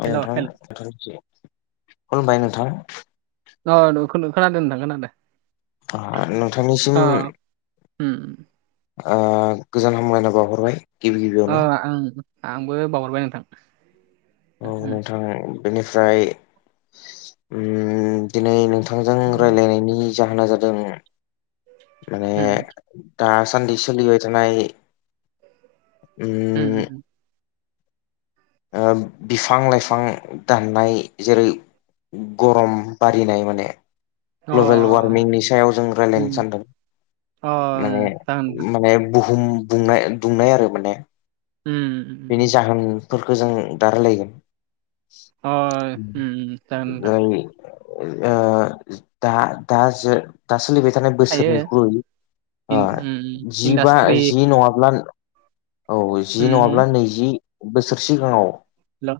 आ hello hello नोंथां खुलुमबाय नोंथां अ न खोनादों नोंथां खोनादों नोंथांनिसिम अ उम ओ गोजोन हामलायनाय बावहरबाय गिबि गिबियावनो ओं आंबो बावहरबाय नोंथां औ उम नोंथां बेनिफ्राय उम दिनै नोंथांजों उम रायलायनायनि जाहोना जादों माने उम दासान्दि सलिबाय थानाय उम ओ बिफां लाइफां दाननाय जेरै गरम बारिनाय माने ग्लबेल अ वार्मिंनि सायाव जों रायलायनो उम सानदों अ माने उम जागोन नोंथां। माने बुहुम दुंनाय दुंनाय आरो माने उम उम बिनि उम जाहोनफोरखौ जों दा रायलायगोन अ उम उम जागोन नोंथां जायनि ओ दा दा जो दा सोलिबाय थानाय थायो बोसोरनिख्रुइ ओ इन उम जिबा इन्डास्ट्रि जि नङाब्ला औ उम जि नङाब्ला नैजि बोसोर सिगाङाव हेल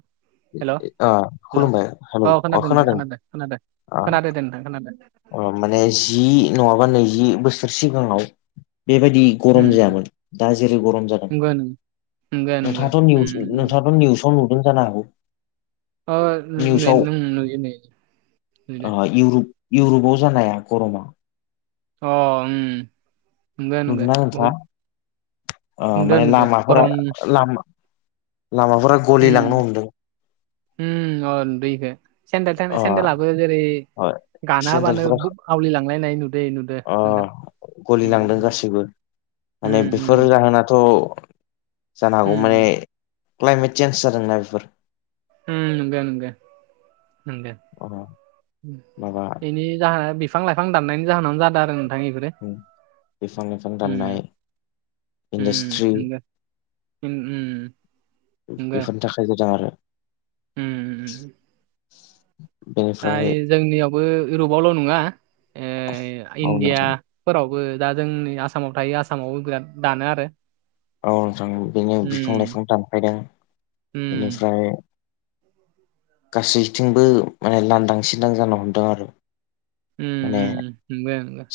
हेल' ओ हेल' खुलुमबाय हेलौ औ अ खोनादों नोंथां खोनादों खोनादों खोनादो दे नोंथां खोनादों माने जि नङाबा नैजि बोसोर सिगाङाव बेबायदि गरम उम उम जायामोन दा जेरै गरम जागोन नंगौ नंगौ नंगौ नंगौ नोंथाङाथ' उम निउस उम नोंथाङाथ' निउस खौ नुदों जानो हागौ अ नुयो निउसाव नुयो नुयो दे ओ इउर'प इउरपाव जानाया कर'ना अ उम नंगौ नंगौ नुदोना बहुद नोंथाङा अ नुदो माने नुदो लामाफोरा गरम लामा लामाफोरा गलिलांनो उम हमदों उम अ दैखौ सेन्देल थ अ सेन्देलाबो जेरै अ गानाहोबानो सेन्देलफोरा बुब आवलिलांलायनाय नुदो नुदो अ नोंथां गलिलांदों उम उम गासैबो माने बेफोर उम जाहोनाथ' जानो हागौ माने उम क्लाइमेट चेन्ज जादोंना बेफोर उम नंगौ नंगो नंगो अ माबा बेनि जाहोना बिफां लाइफां दाननायनि जाहोनावानो जादों आरो नोंथां बेफोरो बिफां लाइफां उम दाननाय उम इन्डास्ट्रि नंगौ उम नंगौ बेफोरनि थाखाय जादों आरो ओमम म [inaudible] बेनिफ्राय फाय जोंनियावबो इउरपआवल' नङा ओ औ इण्डिया नोंथां फोरावबो दा जोंनि आसामाव थायो आसामावबो बिराद दानो आरो औ नोंथां बेनो बिफां उम लाइफां दानफायदों उम बेनिफ्राय गासैथिंबो माने लांदां सिदां जानो हमदों आरो उम माने उम नंगौ नंगौ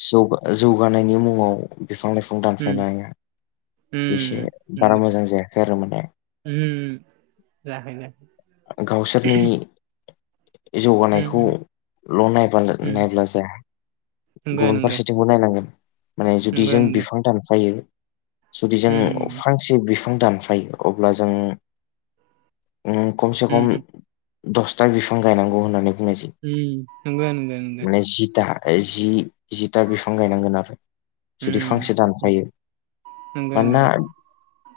जौगानायनि मुङाव बिफां लाइफां दानफायनाय उम नंगो जायाखै आरो माने उम उम जाहैनो जौगानायखौल' नाय उम नाय्ला जाया नंगौ गुबुन नंगौ फारसेथिं नायनांगोन माने जुदि नंगौ जों नंगौ बिफां दानफायो जुदि जों उम फांसे बिफां दानफायो अब्ला जों खमसे खम उम दसथा बिफां गायनांगौ होननानै बुंनाय जायो उम नंगौ नंगौ नंगौ माने जिथा जि जिथा बिफां गायनांगोन आरो जुदि उम फांसे दानफायो नंगौ मानोना नंगौ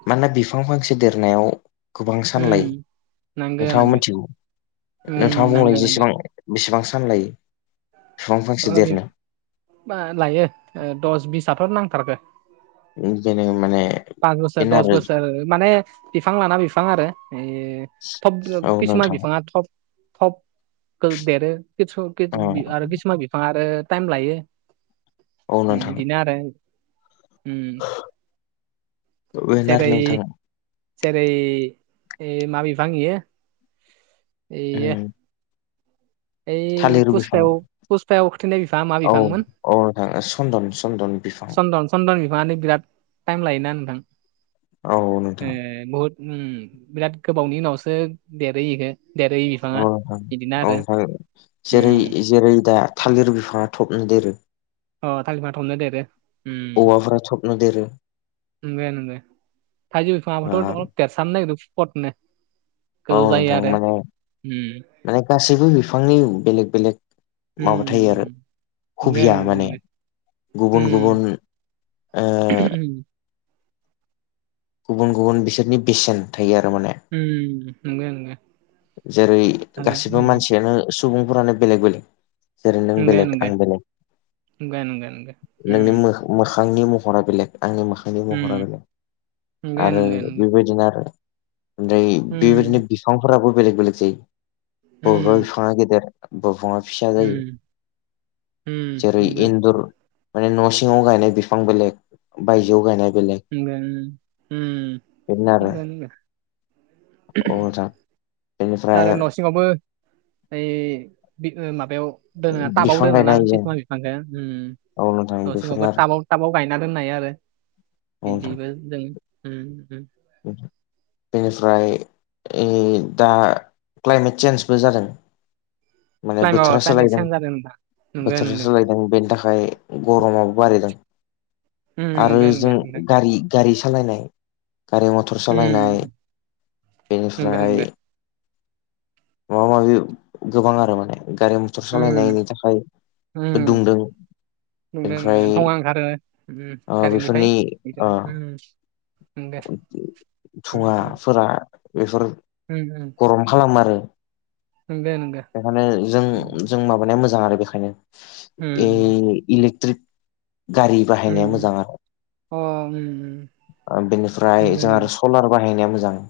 मानोना बिफां फांसे देरनायाव गोबां सान लायो उम नांगो नोंथाङा नांगो मिथिगौ नोंथाङा बुंनाय नांगो जेसेबां बेसेबां सानलायो बा लायो दस बिसाथ' नांथारगो बिनिखायनो माने पास बोसोर बेनार दस बोसोर माने बिफां लाना बिफां आरो ए थब देरो औ खिसुमान नोंथां बिफाङा थब थब देरो औ आरो खिसुमान बिफांङा बिफां आरो टाइम लायो औ नोंथां बिदिनो आरो जेर बेनार नोंथां जेरै मा बिफां इयो बेयो थालिरु बिफां पुसपायाव पुसपायाव खोथैनाय बिफाङा मा औ औ बिफांमोन औ नोंथां सन्दन चन्दन बिफां चन्दन चन्दन बिफाङानो बिराद टाइम लायोना नोंथां औ नोंथां बहुद बिराद गोबावनि उनावसो देरहोयो देरहोयो अ ओनथां उम जेरै जेरै दा थालिर बिफाङा थबनो देरो अ थालिर बिफांङा थब'नो देरो औवाफ्रा थबनो देरो थालिर ओ बिफांङाबोथ दं देरसाबनो नागिरदों फुपटनो औ गोजौ जायो नोंथां आरो माने माने गासैबो बिफांनि बेलेग बेलेग उम माबा थायो आरो उम नंगो हबिया नंगो माने नंगो गुबुन गुबुन उम ओ [unintelligible] गुबुन गुबुन बिसोरनि बेसेन थायो आरो माने ओ नंगौ नंगौ जेरै गासिबो मानसियानो सुबुंफोरानो बेलेग बेलेग जेरै नों बेलेग आं बेलेग नोंनि मोखां मोखांनि महरा बेलेग आंनि मो नि महरा बेले आरो बेबायदिनो आरो ओमफ्राय बेबायदिनो बिफांफोराबो बेलेग बेलेग जायो बबेबा बिफाङा गेदेर दरखंङा फिसा जायो जेरै इन्दुर माने न' सिङाव गायनाय बिफां बेलेग बायजोआव गायनाय बेलेग ओ बेनो नंगौ आरो नंगौ औ नोंथां दा बेनिफ्राय आरो न' सिङावबो ओइ माबायाव दोनो टाबाव बिफां गायनो दोनोना हायो जों किसुमान बिफांखौ औ नोंथां न' सिङावबो बेफोरनो आरो टाबाव थाबाव गायना दोननाय आरो औ नोंथां बिदिबो जों बेनिफ्राय दा क्लाइमेट चेन्जबो जादों माने क्लाइमा बोथोरा क्लाइमेक्स सोलायदों चेन्ज जादों नोंथां नोंगो बोथोरा नोंगो सोलायदों बेनि थाखाय गरमाबो बारायदों उम आरो नोंगो नोंगो जों नोंथां गारि गारि सालायनाय गारि मथर सालायनाय उम नोंगो बेनिफ्राय नोंगो माबा माबि गोबां आरो माने गारि क्टर उम सालायनायनि थाखायबो दुंदों नंगौ ओमफ्राय नंगौ थुवा ओंखारो ओ गारिनिफ्राय बेफोरनि ओ ओ दे उम उम थुङाफोरा बेफोर उम गरम खालामो आरो उम नंगो नंगो बेखौनो उम जों मा मोजां आरो बेनिखायनो उम इलेकट्रिक गारि उम बाहायनाया उम मोजां आरो अ ओम ओम बिनिफ्राय जों आरो सलार बाहायनाया मोजां औ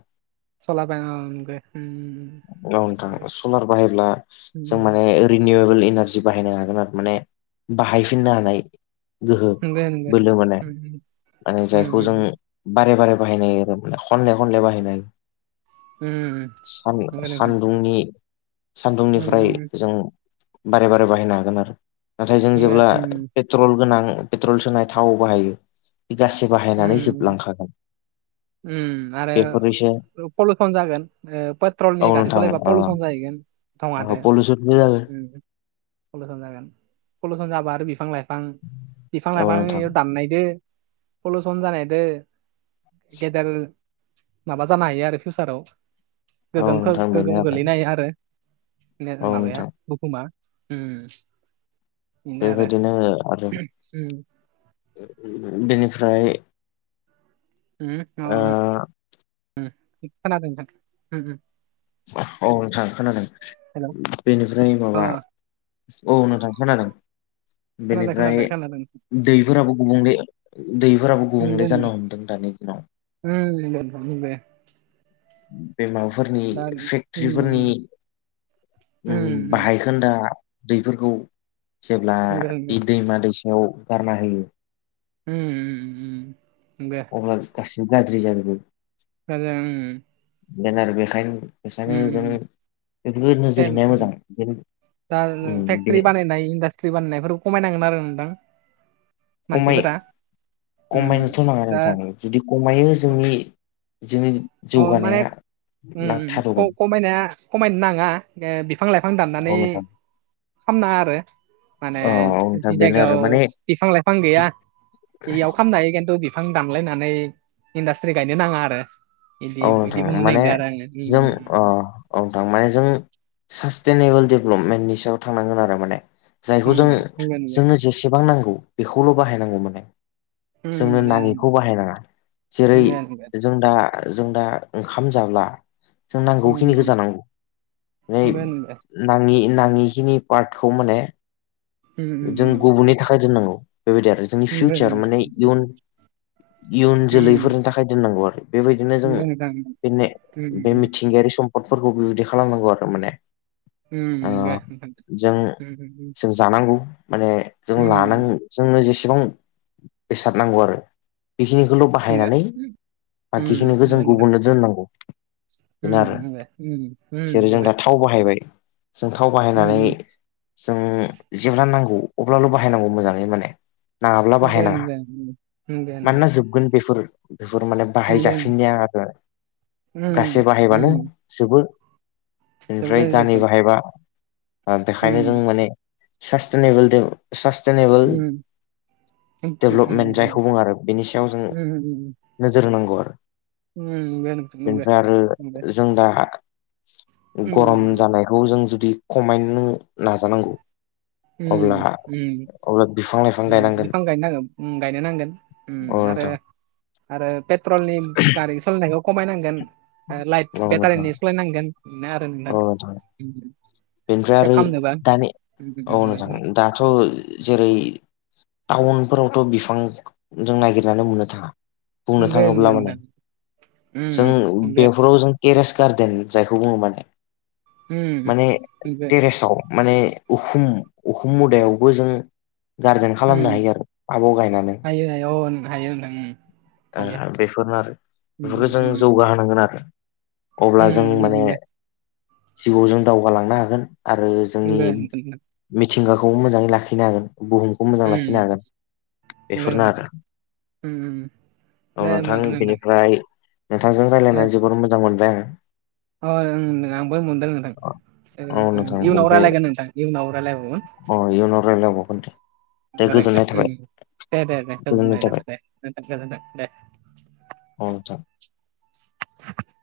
सलाबाय अ नंगो उम नोंथां उम सनार बाहायब्ला जों उम माने रिनिउवेबोल एनारजि बाहायनो हागोन आरो माने बाहायफिननो हानाय गोहो नंगो नंगो बोलो माने उम माने उम जाय बारे बारे बाहायनाय आरोनाखनले खनले बाहायनाय उम उम नंगो नोंथां सान्दुंनि उम सान्दुंनिफ्राय उम जों बारे बारे बाहायनो हागोन आरो नाथाय जों नंगो जेब्ला उम पेट्रल गोनां पेट्रल सोनाय थावाव बाहायो बे गासै बाहायनानै उम जोबलांखागोन उम आरो बेफोरनिसो पलिउसन जागोन पेट्रलनि गारि सालायबा पलिउसन जाहैगोनङ अ पलिउसनबो जाय उम पलिउसन जागोन पलिउसन जाबा आरो बिफां लाइफां बिफां औ नोंथां लाइफांयाव दाननायदो पलिउसन जानायदो गेदेर माबा जानो हायो आरो फिउसाराव औ गोगोम नोंथां बेनो गोगोम आरो गोलैनो हायो आरो औ माबाया नोंथां बुहुमा बिनो आरो बेबायदिनो आरो ओ बेनिफ्राय ओ अ खोनादों नोंथां औ नोंथां खोनादों हेल' बेनिफ्राय माबा औ नोंथां खानादों खोनादों खोनादों खोनादों दैफोराबो गुबुंले दैफोराबो उम दे गुबुंले जानो हमदों दानि दिनाव उम बे बेमाबाफोरनि दा उम फेक्टरफोरनि उम बाहाय गोनदा दैफोरखौ जेब्ला उम दे बे दैमा दैसायाव गारना होयो उम उम दे अब्ला गासिबो गाज्रि जाजोबो गाज्रि जागोन जेन आरो बेखायनो बेखायनो जों उम बेफोरखौ नोजोर फेम होनाया मोजां ज बे सथ्रि बाननायफोरखौ खमायनांगोन आरो नोंथां खमाय मानसिफोरा उम खमायनोथ' नाङा दा नोंथां जुदि खमायो जोंनि जोंनि अ माने जौगानाया ना थाद'गोन खमायनाया खमायनो नाङा बिफां लाइफां औ दाननानै नोंथां खालामनााङा आरो माने औ औ नोंथां जि बेनो आरो जायगायाव माने बिफां लाइफां गैया बेयाव ख खालामनो हायो खिन्थु बिफां दानलायनानै इन्डास्ट्रि गायनो नाङा आरो बिदि औ बिदि नोंथां बुंनो माने नागिरदों आरो आङो उम जों उम औ थां माने जों सास्टेनेबोल डेभेलपमेन्टनि सायाव थांनांगोन आरो माने जायखौ जों उम बुंगोन दे। जोंनो जेसेबां नांगौ बेखौल' बाहायनांगौमोन आं जोंनो उम दे नाङिखौ बाहायनाङा जेरै बुंगोन दे। जों दा जों दा ओंखाम जाब्ला जों उम नांगौखिनिखौ उम जानांगौ नै बुंगोन दे। नाङि नाङिखिनि पार्टखौ माने उम उम जों उम गुबुननि थाखाय दोननांगौ बेबायदि आरो जोंनि बुंगोन फिउचार दे माने इयुन इयुन उम जोलैफोरनि थाखाय दोननांगौ आरो बेबायदिनो जों बुंगोन नोंथां बेनो उम बे मिथिंगायारि सम पदफोरखौ बिबायदि खालामनांगौ आरो माने उम उम दे नोंथां। जों उम जानांगौ माने जों उम लानां जोंनो जेसेबां बेसाद नांगौ आरो बेखिनि खौल बाहायनानै बाखिखिनिखौ जों गुबुननो दोननांगौ बेनो उम आरो उम दे उम जेरै उम जों दे दा थाव बाहायबाय जों थाव बाहायनानै जों जोबना नांगौ औ अब्लानो बाहायनांगौ मोजाङै माने नाङाब्ला नोंगो बाहायनाङा नोंगो नोंगो नोंगो मानोना जोबगोन बेफोर बेफोर माने नोंगो बाहायजाफिननाया आरो गासै बाहायबानो जोबो बेनिफ्राय जोबगोन गानै जोबगोन बाहायबा उ बेखायनो जों माने सास्टेनेबोल दे सासटेनेबोल डेभेलपमेन्ट जायखौ बुङो आरो बेनि सायाव जों नोजोर होनांगौ आरो बेनिफ्राय आरो जों दा गरम जानायखौ जों जुदि खमायनो नाजानांगौ ओम अब्ला ओम अब्ला बिफां ला बिफां गायनांगोन गायनो नांगोन औ आरो नोंथां आरो पेट्रलनि गारि सालायनायखौ खमायनांगोन लाइक औ नोंथां बेटारिनि सालायनांगोन इनो आरो नोंथां बेनिफ्राय सेभ आरो दानि औ खालामनोबा नोंथां दाथ जेरै टाउनफोरावथ बिफां जों नागिरनानै मोननो थाङा बुंनो नंगो थाङोब्ला नंगो माने नोंथां जों उम दे बे फोराव जों टेरेस गार्देन जायखौ बुङो माने उम माने नंगो टेरेसाव माने उखुम उखुम मुदायावबो जों गारदेन उम खालामनो हायो आरो थाबाव गायनानै हायो हायो अ हायो नोंथां उम हायो बेफोरनो आरो उम बेफोरखौ उम जों उम जौगाहोनांगोन आरो उम अब्ला जों माने नंगो जिउआव जों दावगालांनो हागोन आरो जोंनि नंगो नोंथां मिथिंगाखौ मोजाङै लाखिनो हागोन बुहुमखौ मोजां लाखिनो उम हागोन नंगो बेफोरनो नोंथां आरो उम उम औ दे होमबा नोंथां बेनिफ्राय नोंथांजों दे रायज्लायनानै जोबोद मोजां मोनबाय आं अ ओं होनदों आंबो मोनदों औ नोंथां नोंथां इयुनाव ओमफ्राय रायलायगोन नोंथां इयुनाव रायलायबावगोन अ इयुनाव रायलायबावगोन दे दे गोजोननाय रायज्लायगोन थाबाय दे दे दे दे गोजोननाय थाबाय दे गोजोनथों दे औ नोंथां